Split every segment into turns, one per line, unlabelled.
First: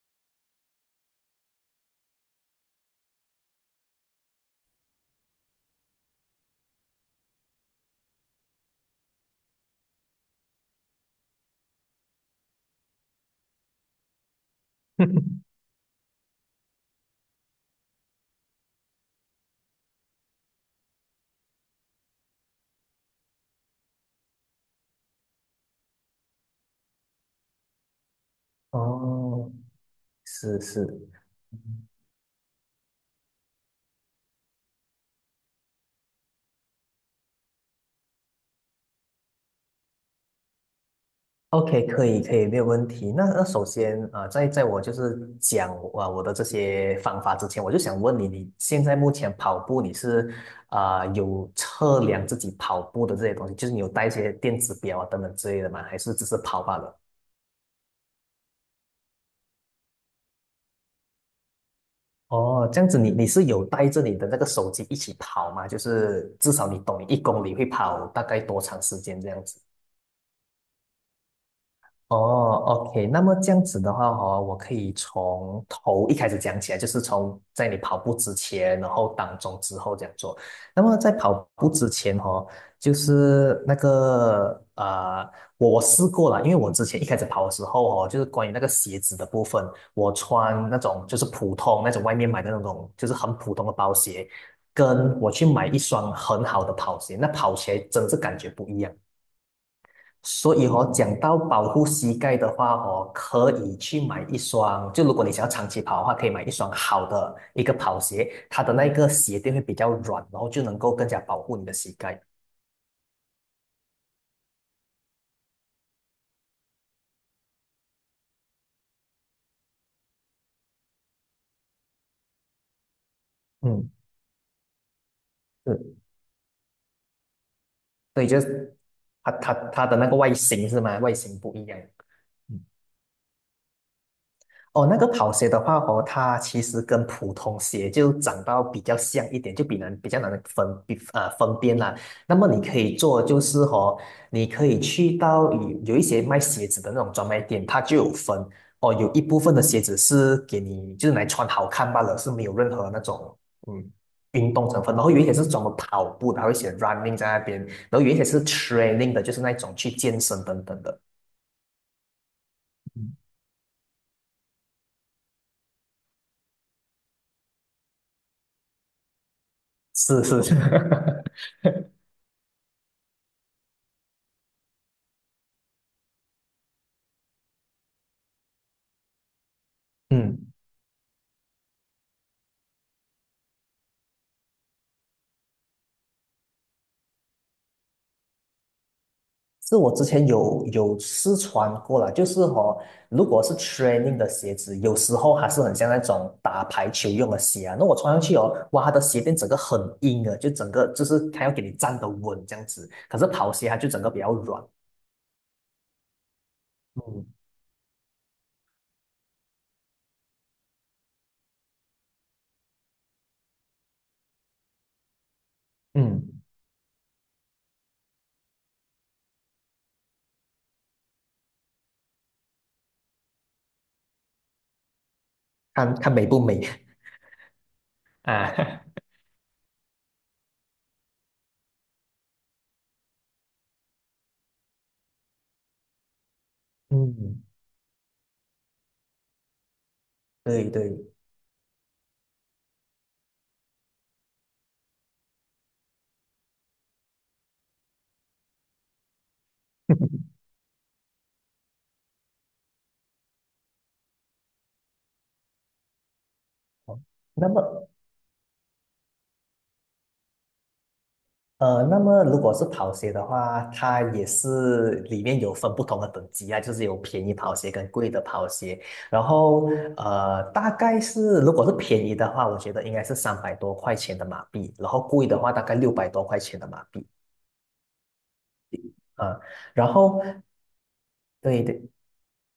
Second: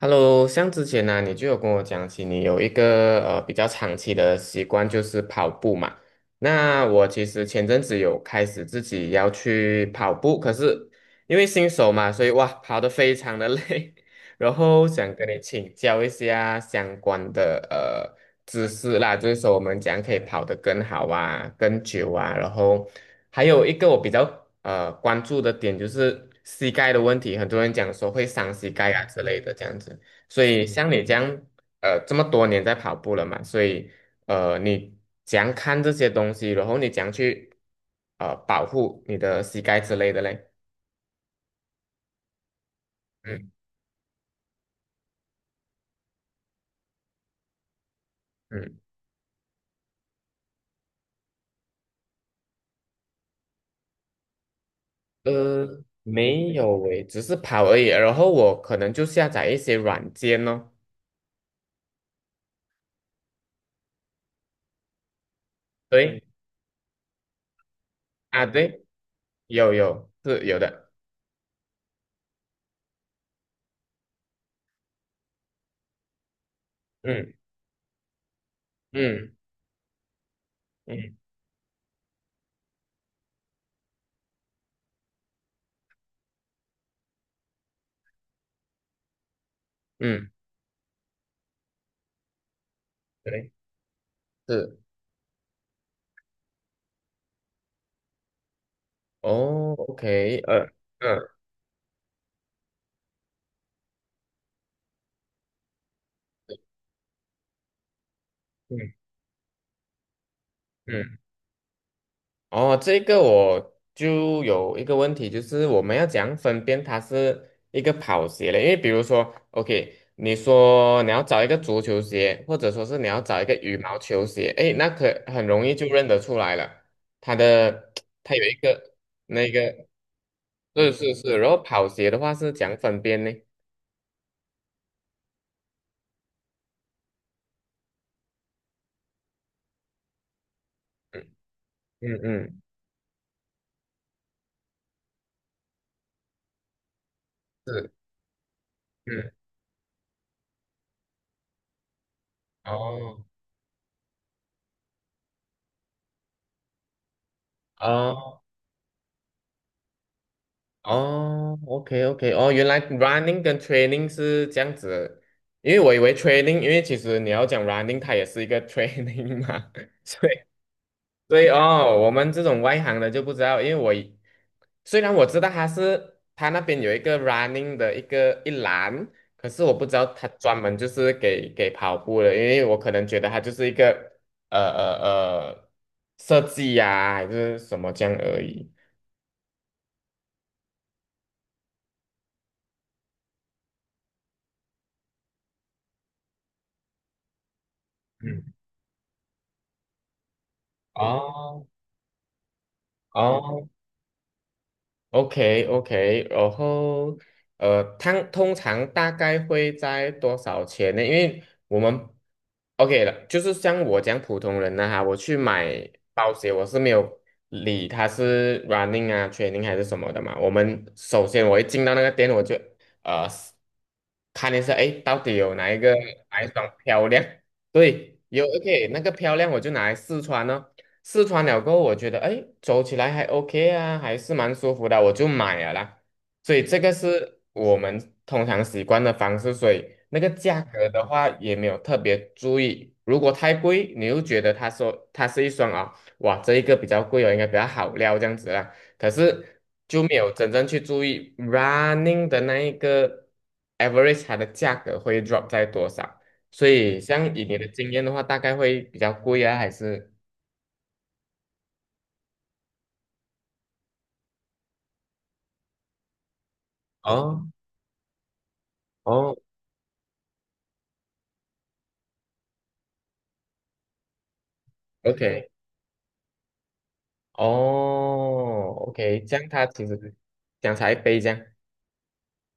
Hello，像之前呢、你就有跟我讲起你有一个比较长期的习惯就是跑步嘛。那我其实前阵子有开始自己要去跑步，可是因为新手嘛，所以哇，跑得非常的累，然后想跟你 请教一下相关的知识啦，就是说我们怎样可以跑得更好啊、更久啊。然后还有一个我比较关注的点就是膝盖的问题，很多人讲说会伤膝盖啊之类
哦，
的这样子。所
是
以
是
像你这样这么多年在跑步了嘛，所以你怎样看这些东西，然后你怎样去保护你的膝盖之类的嘞？
，OK，可以可以，没有问题。那
嗯
首先啊、在我就是讲啊、我的这些方法之前，我就想问你，你现
嗯。
在目前跑步你是啊、有测量自己跑步的这些东西，就是你有带一些电子表啊等等之类的吗？还是只是
没
跑罢
有
了？
诶，只是跑而已。然后我可能就下载一些软件哦。
哦，这样子你是有带着你的那个手机一起跑吗？就
对
是至少你懂你一公里会跑大概
啊，
多长
对，
时间这样子。
有是有的。
哦，OK，那么这样子的话哦，我可以从头一开始讲起来，就是
嗯
从在你跑步之前，然后
嗯
当中之后这样做。那么在
嗯
跑步之前哦，就是那个我试过了，因为我之前一开始跑的时候哦，就是关于那个鞋子的部分，我
嗯，
穿那种就是普通那种外面买的那种，就是很
对，
普通的包鞋，
是
跟我去买一双很好的跑鞋，那跑起来真是感觉不一样。
哦，OK,
所以哦，讲
嗯
到保护膝盖的话哦，可以去买一双，就如果你想要长期跑的话，可以买一双好的一个跑鞋，它的那
嗯
个鞋垫会比较软，然后就能够更加
嗯。
保护你的膝盖。
哦，这个我就有一个问题，就是我们要怎样分辨它是一个跑鞋嘞？因为比如说，OK，你说你要找一个足球鞋，或者说是你要找一个羽
嗯，
毛球鞋，诶，那可很容易就
是。
认得出来了。它的
所以
它
就
有一
是
个
它
那
它
个，
它的那个外形是
是
吗？外
是是，
形
然
不
后
一样。
跑鞋的话是
嗯。
讲分辨呢？
哦，那个跑鞋的话哦，它其实跟普通鞋就长到比较像一点，就比较难分比
嗯
啊、分辨啦。
嗯
那么
嗯，
你可以做就是哦，你可以去到有一些卖鞋子的那种专卖店，它
是
就有分哦，有一
嗯，
部分的鞋子是给你就是来穿好看罢了，是没有任何那
哦
种嗯运动成分。然后有一些是专门跑步的，还会写 running 在那边，然后有一些
哦
是 training 的，就是那种去健身等等的。
哦，OK OK，哦，原来 running 跟 training 是这样子，因为我以为 training，因为其实你要讲 running，它也是一个 training 嘛，
是
所以
是是，
所以哦，我 们这种外行的就不知道，因为我以虽然我知道它是它那边有一个 running 的一栏，可是我不知道它
嗯。
专门就是给跑步的，因为我可能觉得它就是一个呃呃呃设计呀、还是什么这样而已。
是我之前有试穿过了，就是哦，如果是 training 的鞋子，有时候还是很像那种打排球用的鞋啊。那我穿上去哦，
嗯，
哇，它的鞋垫整个很硬的，就整个就是它要给
哦
你站得稳这样子。可是跑
哦
鞋它就整个比较软。
OK OK，然后
嗯
它通常大概会在多少钱呢？因为我们 OK 了，就是像我讲普通人呢哈，我去买保
嗯，
险，我是没有理它是 running 啊、training 还是什么的嘛。我们首先我一进到那个店，我就呃看一下，哎，到底有哪一
看
个
看美不
哪一
美
双漂亮？对，
啊？
有 OK 那 个漂亮，我就拿来试穿。试穿了过后，我觉得哎，诶走起来还 OK 啊，还是蛮舒服的，我就买了啦。所以这个是
嗯，
我们通常习惯的方式，所以那个价
对
格的
对，
话也没有特别注意。如果太贵，你又觉得他说它是一双啊、哇，这一个比较贵哦，应该比较好料这样子啦。可是就没有真正去注意 running 的那一个 average 它的价格会 drop 在多少。所以
哦
像以
那
你的
么
经验的话，大概会比较贵啊，还是？
那么如果是跑鞋的话，它也是里面有分不同的等级啊，就是有便宜
哦？
跑鞋跟贵的跑鞋。然
哦
后大概是如果是便宜的话，我觉得应该是300多块钱的马币，然后贵的
，OK，
话大概600多块钱的马币
哦，OK，这
啊。
样他其
然
实
后
讲才杯这样，
对对，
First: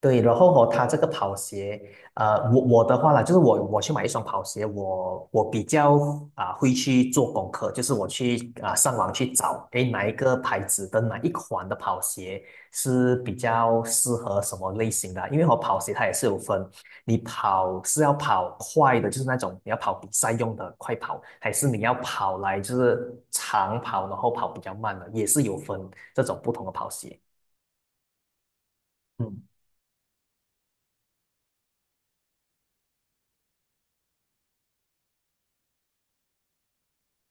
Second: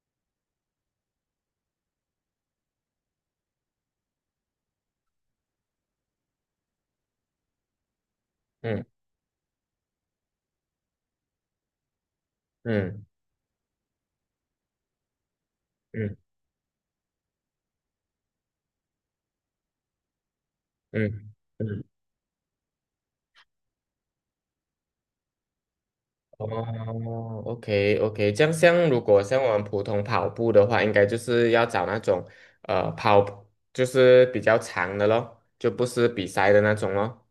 对，然后哦，它这个跑鞋，我的话啦，就是我去买一双跑鞋，我比较啊、会去做功课，就是我去啊、
嗯
上网去找，诶，哪一个牌子的哪一款的跑鞋
嗯
是比较适合什么类型的啊？因为我跑鞋它也
嗯
是有分，你跑是要跑快的，就是那种你要跑比赛用的快跑，
嗯
还是你
嗯，
要跑来就是长跑，然后跑比较慢的，也是有分这种不同的跑鞋。
哦，OK OK，这样像如果像
嗯。
我们普通跑步的话，应该就是要找那种跑就是比较长的咯，就不是比赛的那种咯，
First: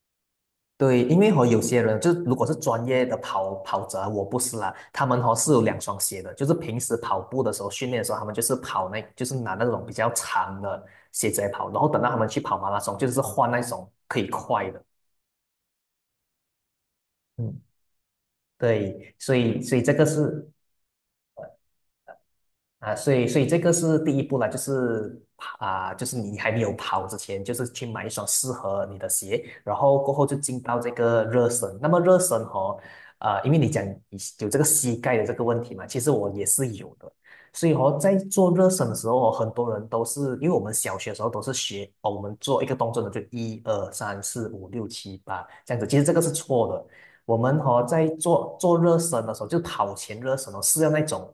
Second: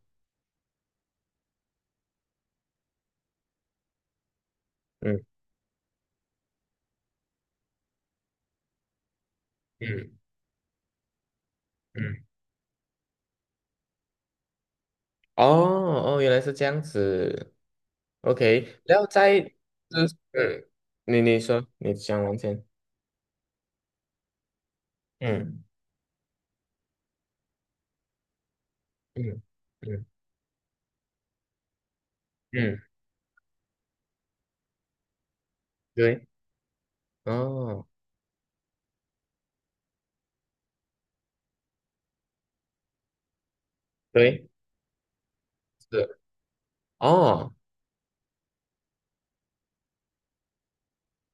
对，因为和有些人就如果是专业的跑者啊我不是啦，他们
嗯
和是有两双鞋的，就是平时跑步的时候训练的时候，他们就是跑那，就是拿那种比较
嗯
长的鞋子来跑，然后等到他
嗯，
们去跑马拉松，就是换那种可以快的。
哦哦，原来是这样子
嗯，
，OK，然后
对，所
再
以所以这个
就是
是
嗯，你说你讲完先，
啊，所以这个是第一步啦，就是
嗯
啊，就是你还没有跑之前，就是去买一双适合你的
嗯
鞋，然后
嗯
过后就进到这个热身。那么热身哦，
嗯。
啊，因为你讲你有这个膝盖的这个问题嘛，其实
对，
我也是有的。所以
哦，
哦，在做热身的时候哦很多人都是因为我们小学的时候都是学哦，我们做一个动作呢，就一二三
对，
四五六七八这样子，其实这
是，
个是错的。我
哦，
们哦，在做热身的时候，就跑前热身哦，是要那种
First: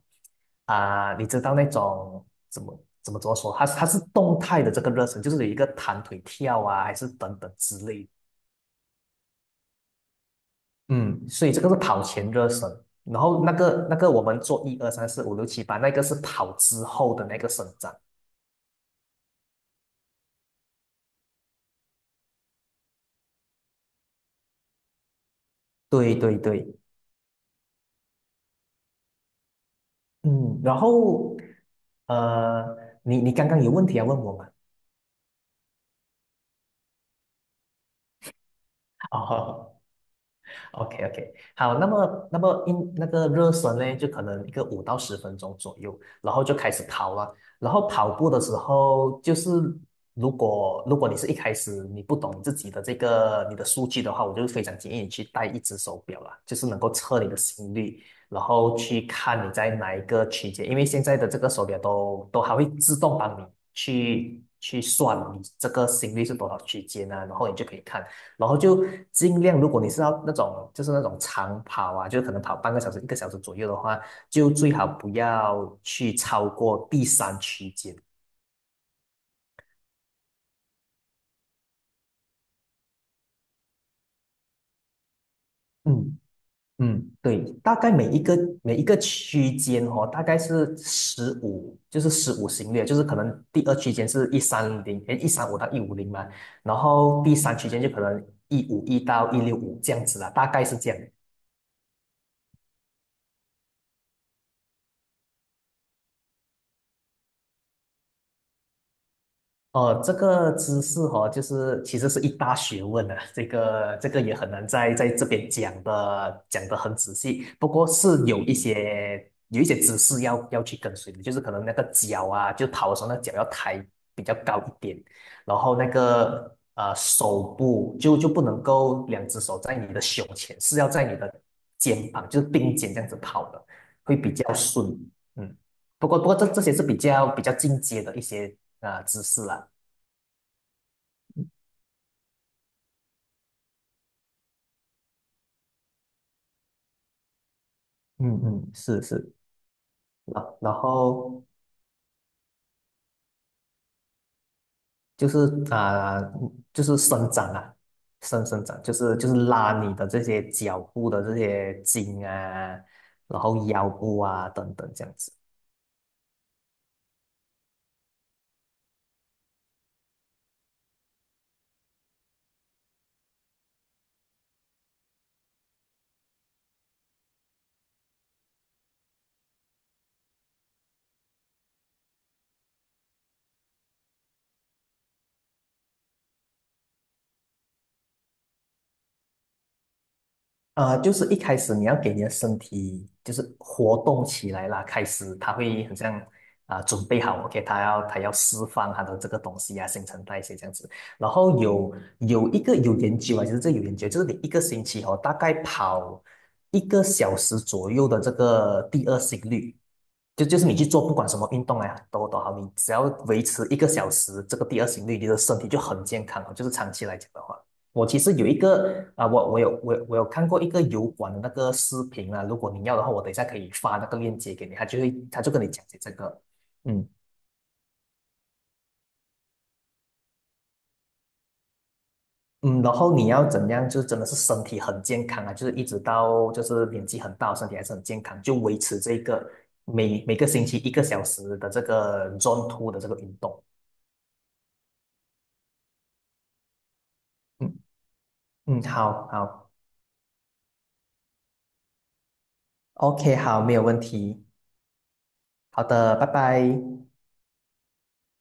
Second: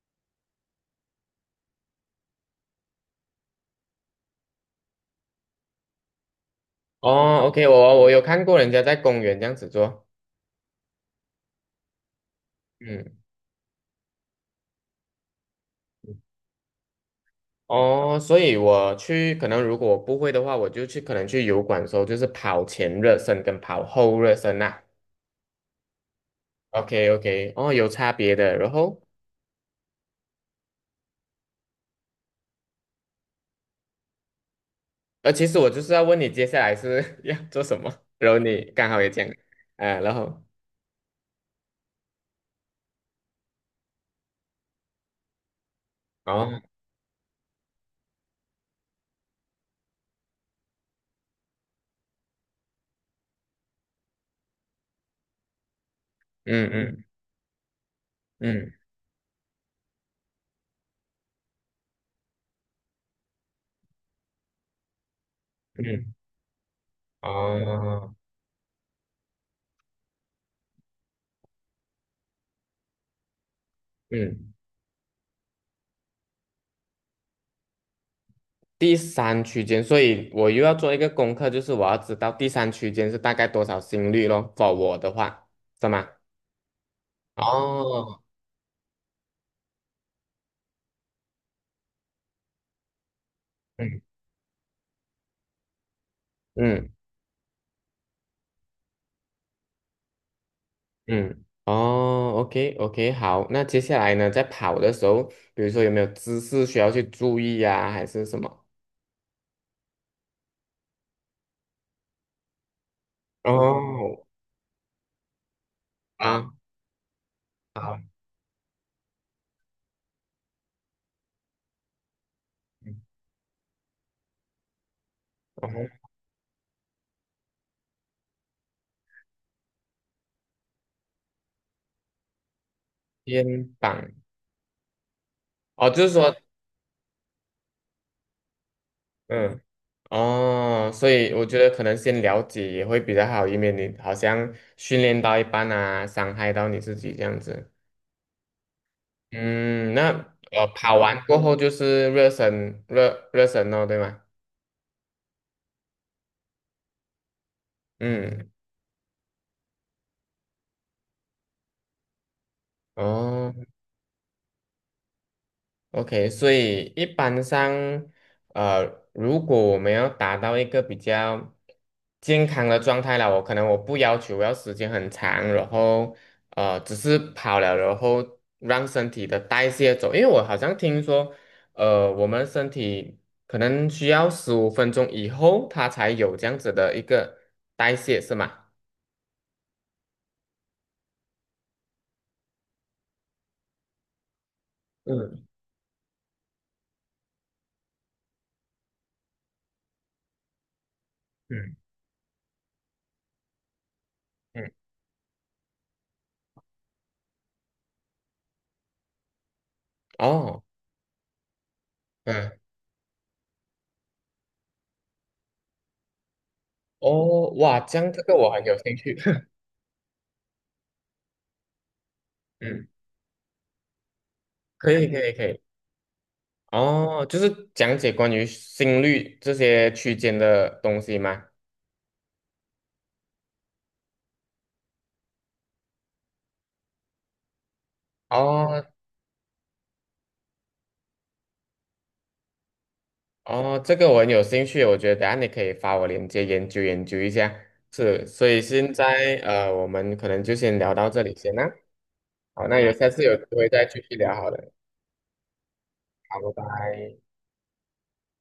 啊、你知道那种怎么说？它是动态的这个热身，就是有一个弹腿跳啊，还是等
哦
等
，OK，
之
我
类
我
的。
有看过人家在公园这样子做，
嗯所以这个是跑前热身，
嗯，
然后那个我们做一二三四五六七八，那个是跑之后的那个伸展。
哦，所以我去，可能如果我不会的话，我就去，可能去油管的时候，就是跑前热身跟跑后热身呐、啊
对对对，
OK OK，哦，有差别的。然后，
嗯，然后呃，你刚刚有问题要问我吗？
其实我就是要问你接下来是 要做什么，然后你刚好也
啊，
讲，然后，
OK OK，好，那么那个热身呢，就可能一个5到10分钟左右，然后就
哦，
开始跑了。然后跑步的时候，就是如果你是一开始你不懂自己的这个你的数据的话，我就非常建议你去戴一只手表啦，就是
嗯
能够
嗯
测你的心率，然
嗯
后去看你在哪一个区间，因为现在的这个手表都还会自动帮你去算你这个
嗯，
心率是多少区间啊，然后你就可以看。
哦，
然后就尽量，如果你是要那种就是那种长跑啊，就是可能跑半个小时、一个小时左右的话，就
嗯。
最好不要去超过第三区间。
第三区间，所以我又要做一个功课，就是我要知道第三区间是大概多少心率咯。for 我的话，是吗？
嗯嗯对，大概每
哦，
一个每一个区间哦，大概是十五，就是十五行列，就是可能第二区
嗯
间是130，诶，135到150嘛，然
嗯
后第三区间就可能151到165这样子啦，大概是这样。
嗯，哦，OK OK，好，那接下来呢，在跑的时候，比如说有没有姿势需要去注意呀、还是什么？
哦，这个姿势哦，就是其实是一大学问啊，这个这
哦，
个也很难在这边讲的
啊，
讲得很仔细，不过
好，
是有一些姿势要去跟随的，就是可能那个脚啊，就跑的
嗯，
时候那脚要抬比较高一点，然
哦，
后那个手部就不能够两只手在你的胸前，是要在你的肩膀，就是并肩这样子跑
肩
的，
膀，
会比较顺。嗯，
哦，就
不
是
过不过
说，
这些是比较进阶的一些啊、姿势识
嗯。
啦。
哦，所以我觉得可能先了解也会比较好，以免你好像训练到一半啊，伤害到你自己这样子。
嗯嗯，是是
嗯，那
啊，然然
跑完过
后
后就是热身，热身哦，对吗？
就是啊、就是伸展啊，伸
嗯，
伸展，就是拉你的这些脚部的这些筋啊，然
哦。
后腰部啊等等这样子。
OK，所以一般上，如果我们要达到一个比较健康的状态了，我可能我不要求要时间很长，然后只是跑了，然后让身体的代谢走，因为我好像听说，我们身体可能需要15分钟以后，它才有这样子的一个代谢，是吗？
就是一开始你要给你的身体就是活动起来啦，开始
嗯
它会很像啊、准备好，OK，它要释放它的这个东西啊，新陈代谢这样子。然后
嗯
有一个有研究啊，其实这有研究，就是你一个
嗯，
星期哦，大概跑一个小时左右的这个第二心率，就就
哦，
是你去做不管什么运动啊，都
嗯，
好，你只要维持一个小时这个第二心率，你的身体就很健康了，就是长期来讲的
哦，
话。
哇，这
我
样
其
这
实
个
有
我
一
很有兴
个
趣。
啊、我 我有我有我有看过一个油管的那个视频啊，如果你
嗯，
要的话，我等一下可以发那个链接给你，他
可
就
以
会
可以
他
可
就跟
以。
你讲解这个，嗯
哦，就是讲解关于心率这些区间的东西吗？
嗯，然后你要怎样，就是真的是身体很健康啊，就是一直到就是年纪很大，身体还是很健康，就维
哦
持这个每个星期一个小时的这个 Zone Two 的这个运动，
哦，这个我很有兴趣，我觉得等下你可以发我链接研究研究一下。
嗯
是，所以
嗯，
现
好
在
好
我们可能就先聊到这里先啦。好，那有下次有
，OK，
机
好，
会
没有
再
问
继续聊
题，
好了。
好的，拜
好，拜
拜。
拜。